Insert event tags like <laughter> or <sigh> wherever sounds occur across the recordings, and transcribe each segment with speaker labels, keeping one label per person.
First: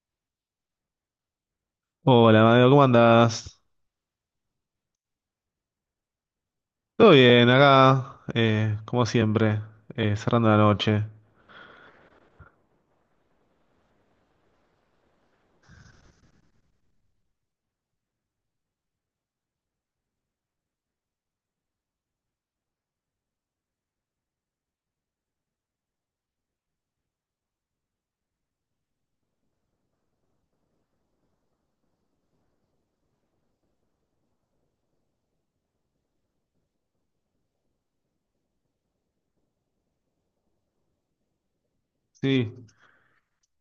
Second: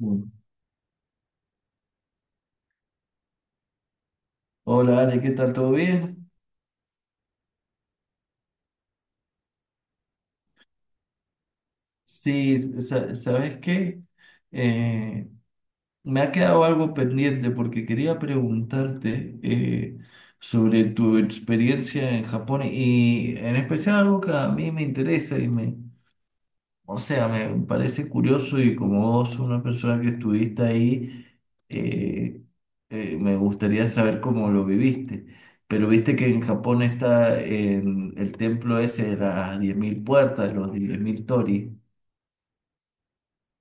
Speaker 1: Mm.
Speaker 2: Hola, Mateo, ¿cómo andás?
Speaker 1: Hola, Ale, ¿qué tal? ¿Todo bien?
Speaker 2: Todo bien, acá, como siempre, cerrando la noche.
Speaker 1: Sí, ¿sabes qué? Eh, Me ha quedado algo pendiente porque quería preguntarte sobre tu experiencia en Japón y en especial algo que a mí me interesa o sea, me parece curioso y como vos, una persona que estuviste ahí, eh, me gustaría saber cómo lo viviste. Pero viste que en Japón está en el templo ese de las 10.000 puertas, los 10.000 torii.
Speaker 2: Sí,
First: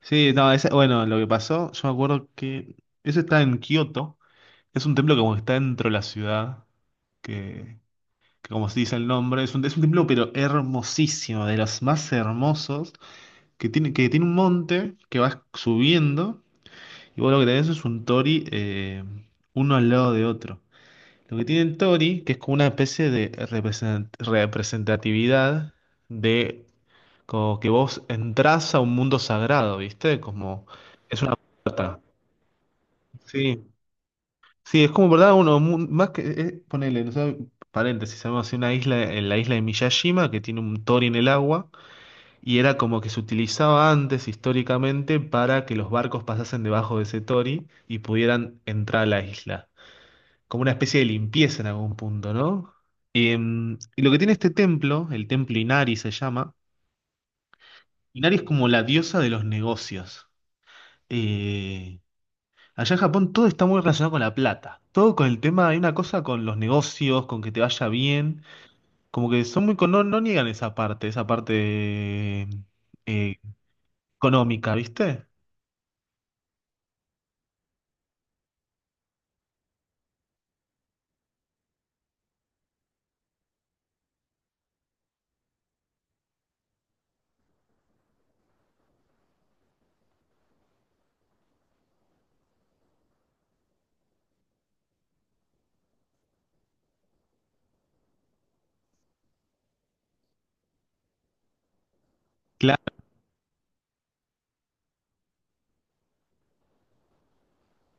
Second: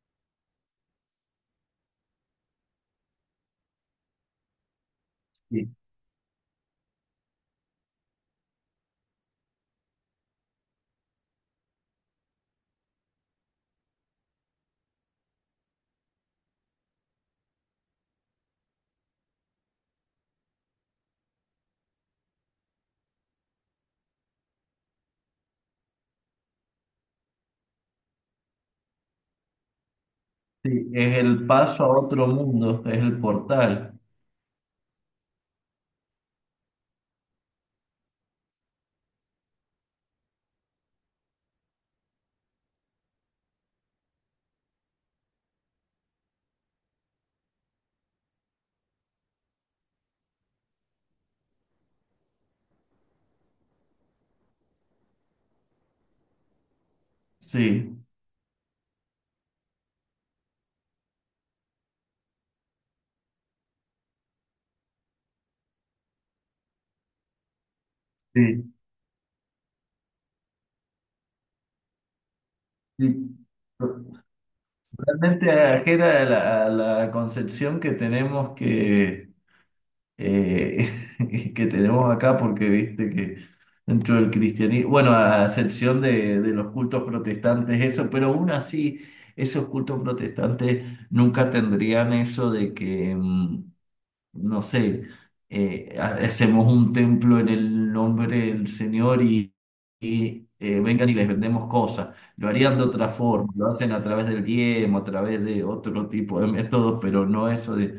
Speaker 2: sí, no, bueno, lo que pasó, yo me acuerdo que eso está en Kioto, es un templo que como que está
Speaker 1: Sí.
Speaker 2: dentro de la ciudad, que, que como se dice el nombre, es un templo pero hermosísimo, de los más hermosos, que tiene un monte que vas subiendo, y vos lo que tenés es un tori uno al lado de otro. Lo que tiene el Tori, que es como una especie de representatividad de como que vos entras a un mundo sagrado, ¿viste? Como
Speaker 1: Sí, es
Speaker 2: es una
Speaker 1: el paso a
Speaker 2: puerta.
Speaker 1: otro mundo, es el
Speaker 2: Sí,
Speaker 1: portal.
Speaker 2: sí, es como, ¿verdad? Uno, más que, ponele, no sé, paréntesis, sabemos así, una isla, en la isla de Miyajima, que tiene un Tori en el agua, y era como que se utilizaba antes históricamente para que los barcos pasasen debajo de ese Tori y pudieran entrar a la isla. Como una especie de limpieza en algún punto, ¿no? Y lo que tiene este templo, el templo Inari se llama.
Speaker 1: Sí,
Speaker 2: Inari es como la diosa de los negocios. Eh, Allá en Japón todo está muy relacionado con la plata, todo con el tema, hay una cosa con los negocios, con que te vaya bien,
Speaker 1: sí,
Speaker 2: como que son muy, no, no niegan esa parte
Speaker 1: sí.
Speaker 2: eh, económica, ¿viste?
Speaker 1: Totalmente ajena a la concepción que tenemos que eh, <laughs> que tenemos acá, porque viste que dentro del cristianismo, bueno, a excepción de los cultos protestantes, eso, pero aún así, esos cultos protestantes nunca tendrían eso de que... no sé, hacemos un templo en el nombre del Señor y, vengan y les vendemos cosas. Lo harían de
Speaker 2: Claro.
Speaker 1: otra forma, lo hacen a través del diezmo, a través de otro tipo de métodos, pero no eso de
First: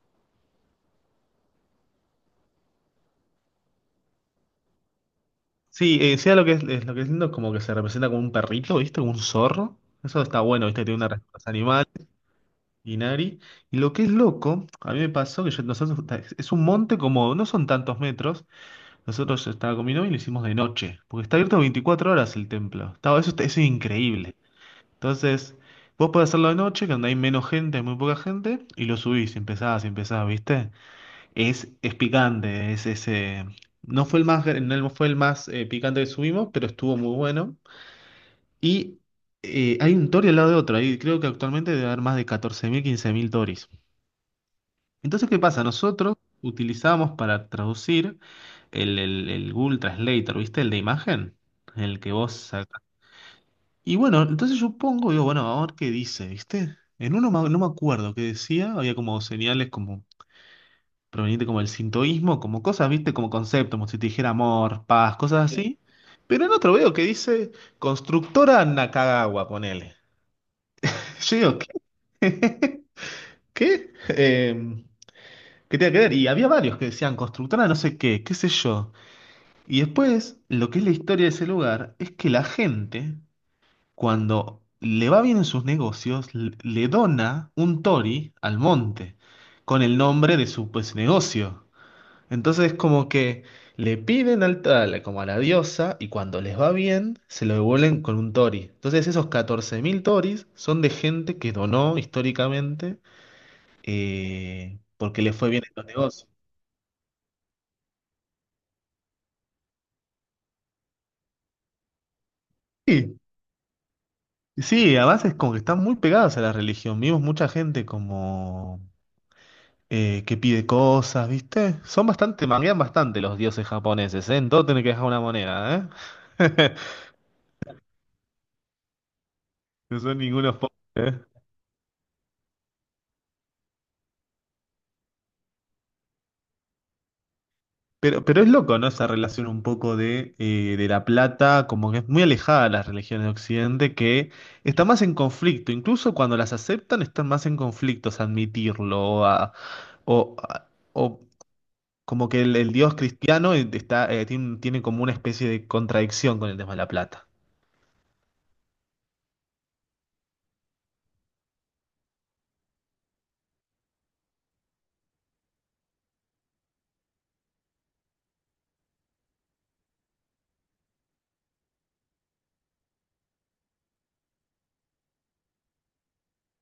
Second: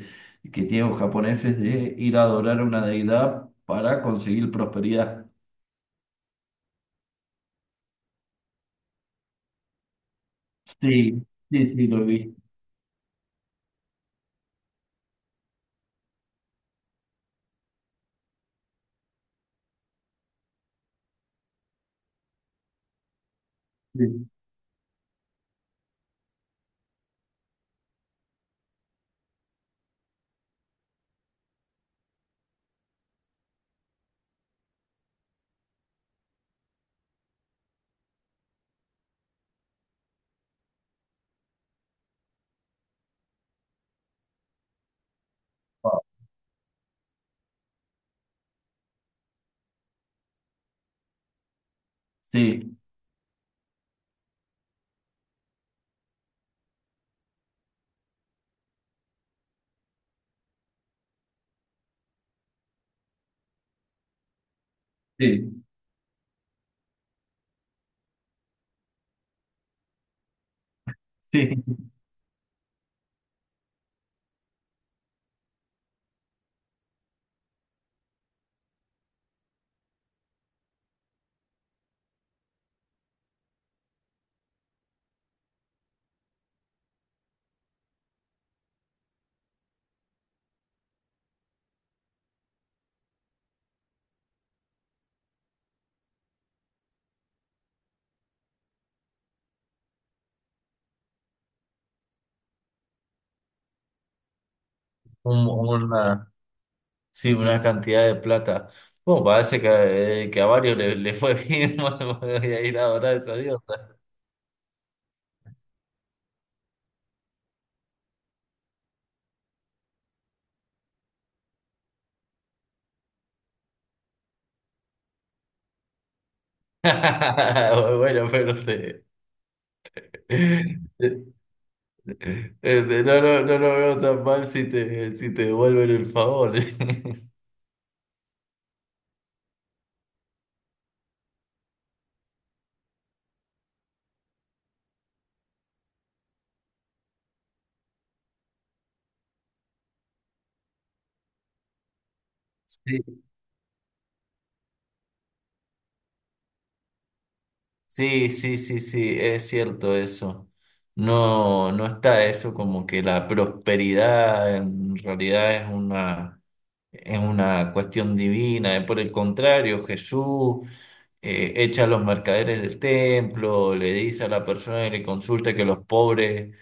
Speaker 1: que tienen los japoneses de ir a adorar a una deidad para conseguir prosperidad.
Speaker 2: Sí, sea lo que es lo que es lindo, como que se representa como un perrito, ¿viste? Como un zorro. Eso está bueno, ¿viste? Tiene una
Speaker 1: Sí,
Speaker 2: respuesta
Speaker 1: sí,
Speaker 2: animal.
Speaker 1: sí, lo he visto.
Speaker 2: Inari. Y lo que es loco, a mí me pasó que nosotros, es un monte como, no son tantos metros, nosotros yo estaba con mi novia y lo hicimos de noche, porque está abierto 24 horas el templo. Estaba, eso, eso es
Speaker 1: Sí.
Speaker 2: increíble. Entonces, vos podés hacerlo de noche, que donde hay menos gente, hay muy poca gente, y lo subís, y empezás, ¿viste? Es picante, es ese... No fue el más, gr- No fue el más picante que subimos, pero estuvo muy bueno. Y hay un tori al lado de otro, ahí creo que actualmente debe haber más de 14.000, 15.000 toris. Entonces, ¿qué pasa?
Speaker 1: Ah,
Speaker 2: Nosotros utilizamos para traducir el Google Translator, ¿viste? El de imagen, el que vos
Speaker 1: sí,
Speaker 2: sacas. Y bueno, entonces yo pongo, digo, bueno, a ver qué dice, ¿viste? En uno no me acuerdo qué decía, había como señales como proveniente como del sintoísmo, como cosas, ¿viste? Como conceptos, como si te dijera amor, paz, cosas, sí,
Speaker 1: sí.
Speaker 2: así. Pero en otro veo que dice constructora Nakagawa, ponele. <laughs> Yo digo,
Speaker 1: Sí.
Speaker 2: ¿qué? <laughs> ¿Qué? ¿Qué tiene que ver? Y había varios que decían constructora no sé qué, qué sé yo. Y después, lo que es la historia de ese lugar es que la gente, cuando le va bien en sus negocios, le dona un tori al monte con el nombre de su pues negocio. Entonces, como que le piden al tal, como a la diosa, y cuando les va bien, se lo devuelven con un tori. Entonces, esos 14.000 toris son de gente que donó históricamente porque le
Speaker 1: Un-
Speaker 2: fue bien en los negocios.
Speaker 1: una- Sí, una cantidad de plata. Bueno, parece que a varios le fue bien. <laughs> Bueno, voy a ir a adorar
Speaker 2: Sí,
Speaker 1: a esa diosa.
Speaker 2: sí, además es como que están muy pegadas a la religión. Vimos mucha gente como que pide cosas, ¿viste? Son bastante, manguean bastante los dioses japoneses, ¿eh? En todo tienen que dejar una moneda, ¿eh? <laughs>
Speaker 1: <laughs> Bueno, pero
Speaker 2: No son ningunos pobres, ¿eh?
Speaker 1: no, no, no lo veo tan mal si si te devuelven el favor. <laughs>
Speaker 2: Pero es loco, ¿no? Esa relación un poco de la plata, como que es muy alejada de las religiones de Occidente, que está más en conflicto. Incluso cuando las aceptan, están más en conflictos, admitirlo o, Como que el dios
Speaker 1: Sí,
Speaker 2: cristiano tiene como una especie de contradicción con el tema de la plata.
Speaker 1: sí, sí, sí, sí, es cierto eso. No, no está eso como que la prosperidad en realidad es una cuestión divina. Por el contrario, Jesús. Echa a los mercaderes del templo, le dice a la persona que le consulta que los pobres,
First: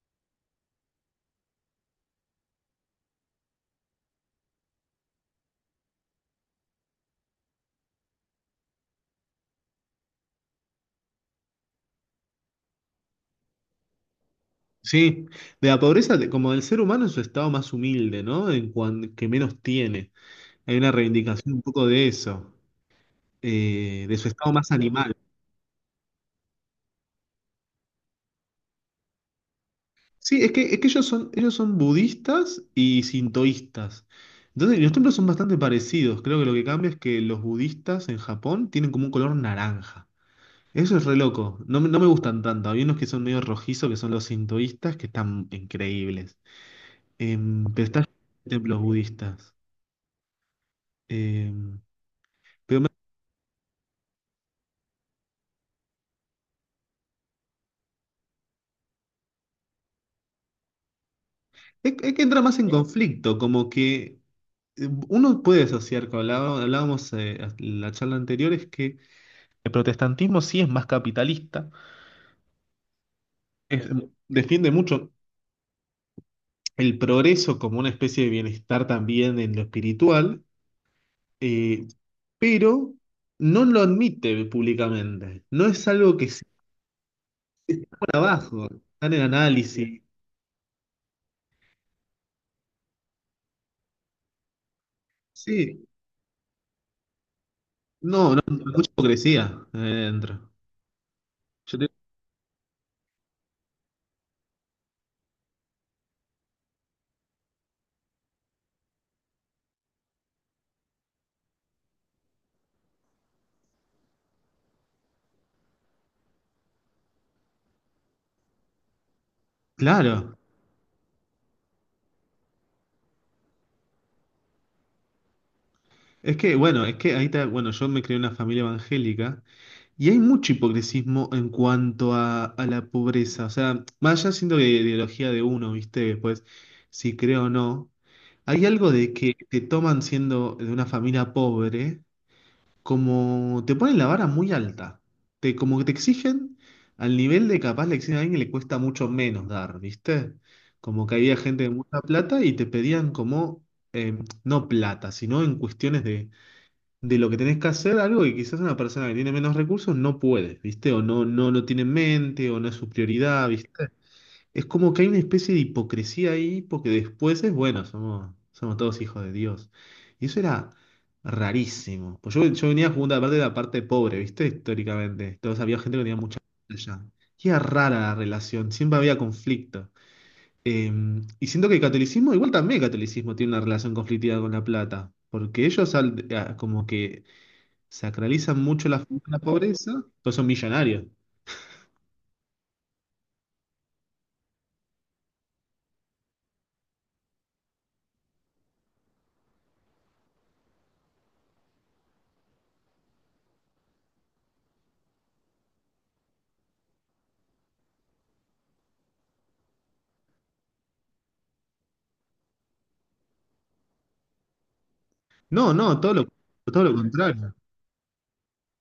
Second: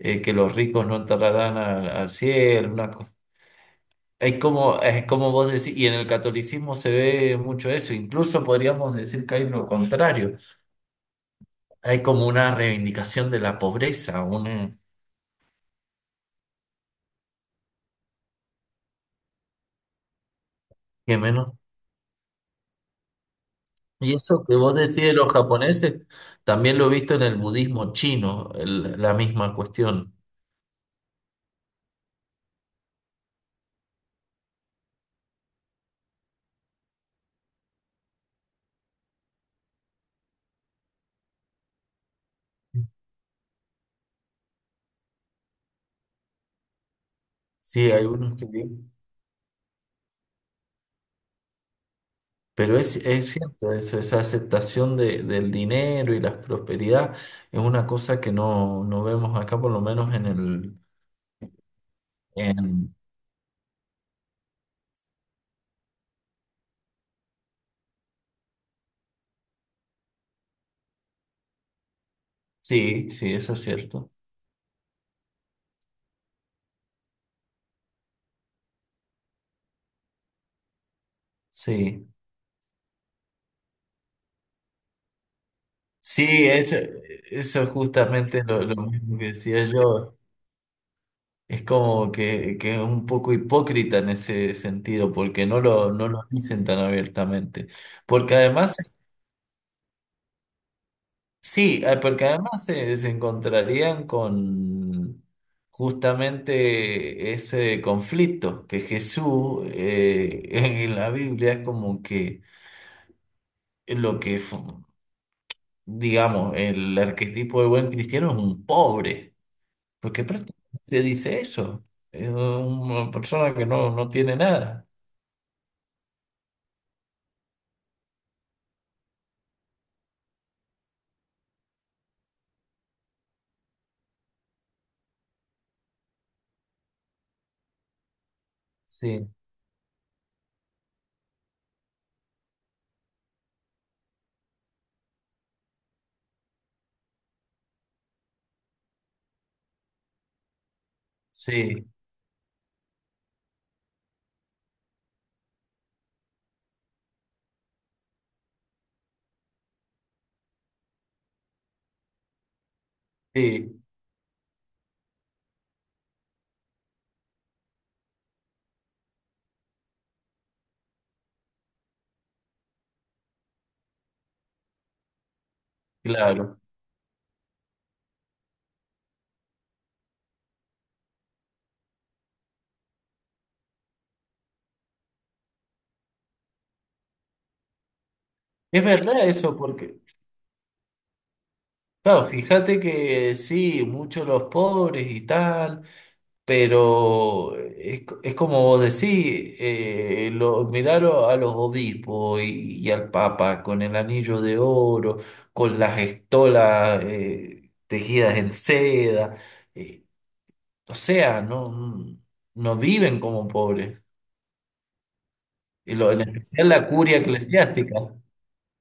Speaker 1: que los ricos no entrarán al cielo, es como, es como vos decís, y en el catolicismo se ve mucho eso, incluso podríamos decir que hay lo contrario, hay como una reivindicación de la pobreza, un
Speaker 2: Sí, de la pobreza, como del ser humano en su estado más humilde, ¿no? En que menos tiene. Hay una
Speaker 1: que menos.
Speaker 2: reivindicación un poco de eso,
Speaker 1: Y
Speaker 2: de su
Speaker 1: eso
Speaker 2: estado
Speaker 1: que
Speaker 2: más
Speaker 1: vos decís de
Speaker 2: animal.
Speaker 1: los japoneses, también lo he visto en el budismo chino, la misma cuestión.
Speaker 2: Sí, es que ellos son budistas y sintoístas. Entonces, los templos son bastante parecidos. Creo que lo que cambia es que los budistas en Japón tienen como un color naranja. Eso es re loco. No, me no me gustan tanto. Hay unos que son medio rojizos, que son los sintoístas, que están increíbles. Pero
Speaker 1: Sí, hay
Speaker 2: están
Speaker 1: unos que...
Speaker 2: templos budistas. Em,
Speaker 1: Pero
Speaker 2: pero
Speaker 1: es cierto eso, esa aceptación del dinero y la prosperidad es una cosa que no, no vemos acá, por lo menos en el...
Speaker 2: es que entra más en
Speaker 1: En...
Speaker 2: conflicto, como que uno puede asociar, como hablábamos, en la charla anterior, es que el protestantismo sí es más capitalista.
Speaker 1: Sí, sí, eso es
Speaker 2: Es- mm,
Speaker 1: cierto.
Speaker 2: Defiende mucho el progreso como una especie de bienestar también en lo espiritual. Eh,
Speaker 1: Sí,
Speaker 2: pero no lo admite públicamente. No es algo
Speaker 1: sí,
Speaker 2: que se
Speaker 1: eso es
Speaker 2: por
Speaker 1: justamente
Speaker 2: abajo.
Speaker 1: lo
Speaker 2: Está en
Speaker 1: mismo
Speaker 2: el
Speaker 1: que decía
Speaker 2: análisis.
Speaker 1: yo. Es como que es un poco hipócrita en ese sentido, porque no
Speaker 2: Sí,
Speaker 1: no lo dicen tan abiertamente.
Speaker 2: no,
Speaker 1: Porque
Speaker 2: no, no, no
Speaker 1: además
Speaker 2: mucha hipocresía dentro. Yo
Speaker 1: sí,
Speaker 2: te-
Speaker 1: porque además se encontrarían con justamente ese conflicto, que Jesús <laughs> en la Biblia es como que lo que, fu- digamos, el arquetipo de buen cristiano es un pobre, porque
Speaker 2: Claro,
Speaker 1: prácticamente dice eso, es una persona que no, no tiene nada.
Speaker 2: es que, bueno, es que ahí está, bueno, yo me crié en una familia evangélica y hay mucho hipocresismo en cuanto a la pobreza. O sea, más allá siendo de ideología de uno, ¿viste? Pues, si creo o no, hay algo de
Speaker 1: Sí,
Speaker 2: que te toman siendo de una familia pobre como te ponen la vara muy alta. Como que te exigen al nivel de capaz le exigen a alguien que le cuesta mucho menos dar, ¿viste? Como que había gente de
Speaker 1: sí,
Speaker 2: mucha plata y te pedían como, eh, no plata, sino en cuestiones de lo que tenés que hacer, algo que quizás una persona que tiene menos recursos no puede, ¿viste? O no lo tiene en mente, o no es su prioridad,
Speaker 1: sí,
Speaker 2: ¿viste? Es como que hay una especie de hipocresía ahí, porque después es bueno, somos todos hijos de Dios. Y eso era rarísimo. Pues yo venía jugando aparte de la parte pobre, ¿viste? Históricamente. Entonces había gente que tenía mucha
Speaker 1: claro.
Speaker 2: plata. Y era rara la relación, siempre había conflicto. Eh, y siento que el catolicismo, igual también el catolicismo tiene una relación conflictiva con la plata, porque ellos como que sacralizan
Speaker 1: Es
Speaker 2: mucho la,
Speaker 1: verdad
Speaker 2: la
Speaker 1: eso, porque,
Speaker 2: pobreza, todos son millonarios.
Speaker 1: claro, fíjate que sí, muchos los pobres y tal. Pero es como vos decís, mirar a los obispos y al Papa con el anillo de oro, con las estolas tejidas en seda, eh, o sea, no, no viven como pobres,
Speaker 2: No,
Speaker 1: y
Speaker 2: no,
Speaker 1: lo,
Speaker 2: todo
Speaker 1: en
Speaker 2: lo,
Speaker 1: especial
Speaker 2: todo
Speaker 1: la
Speaker 2: lo
Speaker 1: curia
Speaker 2: contrario.
Speaker 1: eclesiástica.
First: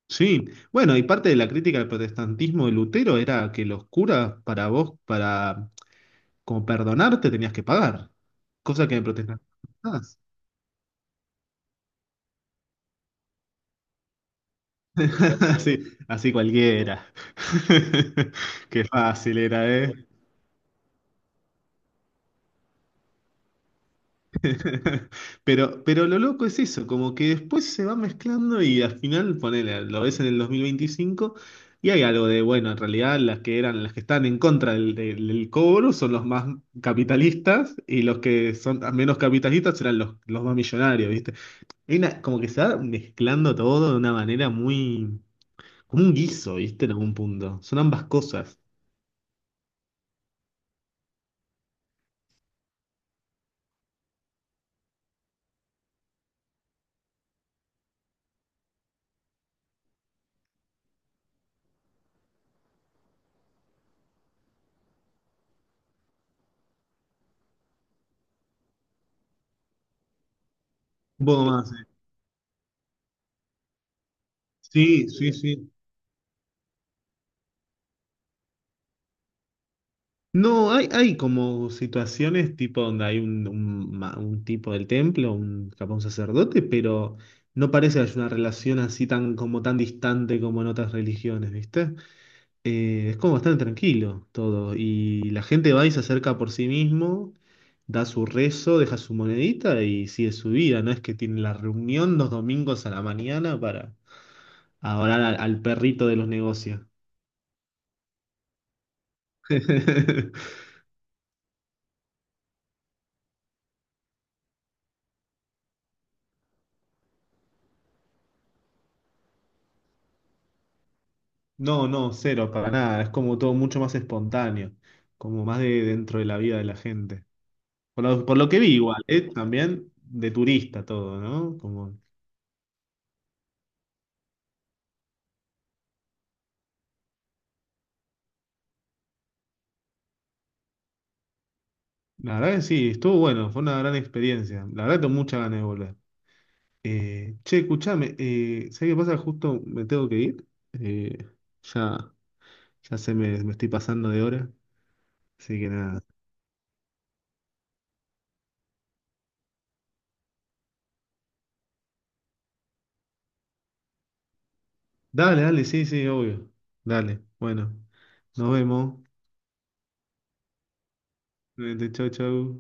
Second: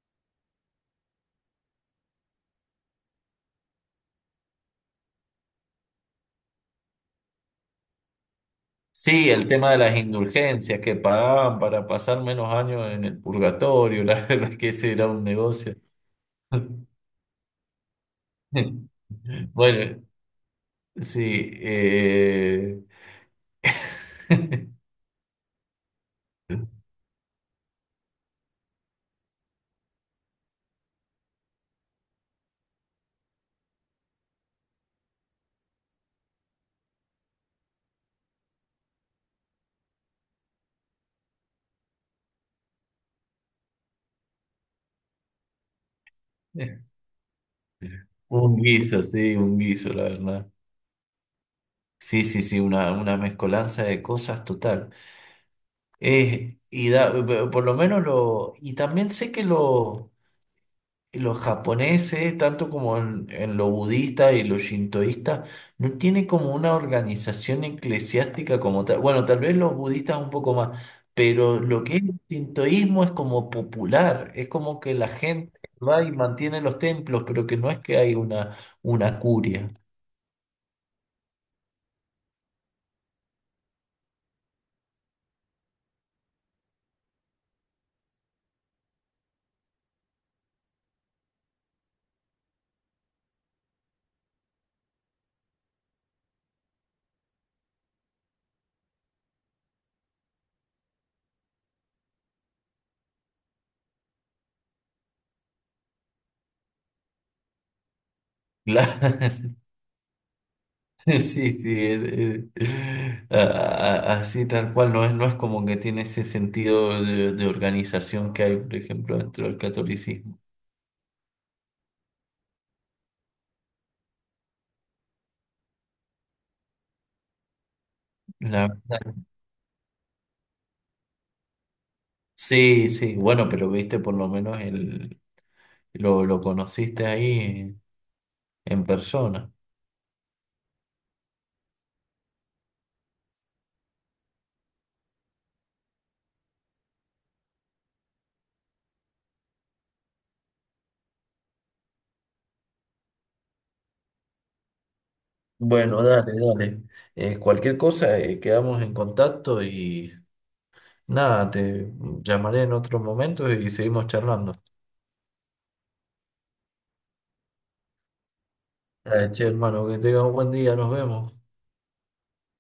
Speaker 2: Sí, bueno, y parte de la crítica del protestantismo de Lutero era que los curas, para como perdonarte, tenías que pagar, cosa que en el
Speaker 1: Sí, el
Speaker 2: protestantismo
Speaker 1: tema de
Speaker 2: no
Speaker 1: las
Speaker 2: estás.
Speaker 1: indulgencias que pagaban para pasar menos años en el purgatorio, <laughs> la verdad es que ese era un
Speaker 2: <laughs>
Speaker 1: negocio.
Speaker 2: Así, así cualquiera. <laughs> Qué
Speaker 1: <laughs>
Speaker 2: fácil era, ¿eh?
Speaker 1: Bueno, sí, <laughs>
Speaker 2: <laughs> Pero lo loco es eso, como que después se va mezclando y al final, ponele, lo ves en el 2025 y hay algo de, bueno, en realidad las que eran, las que están en contra del cobro son los más capitalistas y los que son menos capitalistas serán los más millonarios, ¿viste? Hay como que se va mezclando todo de una manera muy, como un guiso, ¿viste? En algún punto. Son ambas
Speaker 1: un
Speaker 2: cosas.
Speaker 1: guiso, sí, un guiso, la verdad. Sí, sí, sí, una mezcolanza de cosas total. Eh, y da, por lo menos lo, y también sé que lo y los japoneses, tanto como en lo budista y lo shintoísta, no tiene como una organización eclesiástica como tal. Bueno, tal vez los budistas un poco más,
Speaker 2: Un poco
Speaker 1: pero
Speaker 2: más,
Speaker 1: lo
Speaker 2: ¿eh?
Speaker 1: que es el shintoísmo es como popular, es como que la
Speaker 2: Sí, sí,
Speaker 1: gente
Speaker 2: sí.
Speaker 1: va y mantiene los templos, pero que no es que hay una curia.
Speaker 2: No, hay como situaciones tipo donde hay un tipo del templo, un, capaz un sacerdote, pero no parece que haya una relación así tan, como tan distante como en otras religiones, ¿viste? Es como bastante tranquilo todo. Y la gente va y se acerca por sí mismo, da su rezo, deja su monedita y sigue su vida. No es que tiene la reunión los domingos a la mañana para adorar al perrito de los negocios.
Speaker 1: Claro. <laughs>
Speaker 2: <laughs>
Speaker 1: Sí, sí, es- a- así tal cual, no es, no es como que tiene ese sentido de organización que hay, por ejemplo, dentro del catolicismo.
Speaker 2: No, no, cero, para nada. Es como todo mucho más espontáneo, como más de dentro de la vida de la gente. Por lo que vi igual, ¿eh? También de turista todo, ¿no? Como,
Speaker 1: Sí, sí, bueno, pero viste por lo menos el, lo conociste ahí en persona.
Speaker 2: la verdad que sí, estuvo bueno, fue una gran experiencia. La verdad tengo muchas ganas de volver. Che, escuchame, ¿sabés qué pasa? Justo me tengo que ir. Eh, ya, ya se me estoy pasando de hora, así que
Speaker 1: Bueno,
Speaker 2: nada.
Speaker 1: dale, dale. Cualquier cosa, quedamos en contacto y nada, te llamaré en otro momento y seguimos charlando.
Speaker 2: Dale, dale, sí, sí, obvio. Dale, bueno, nos vemos.
Speaker 1: Dale, che, hermano, que tengas un buen día, nos vemos.
Speaker 2: Chau, chau.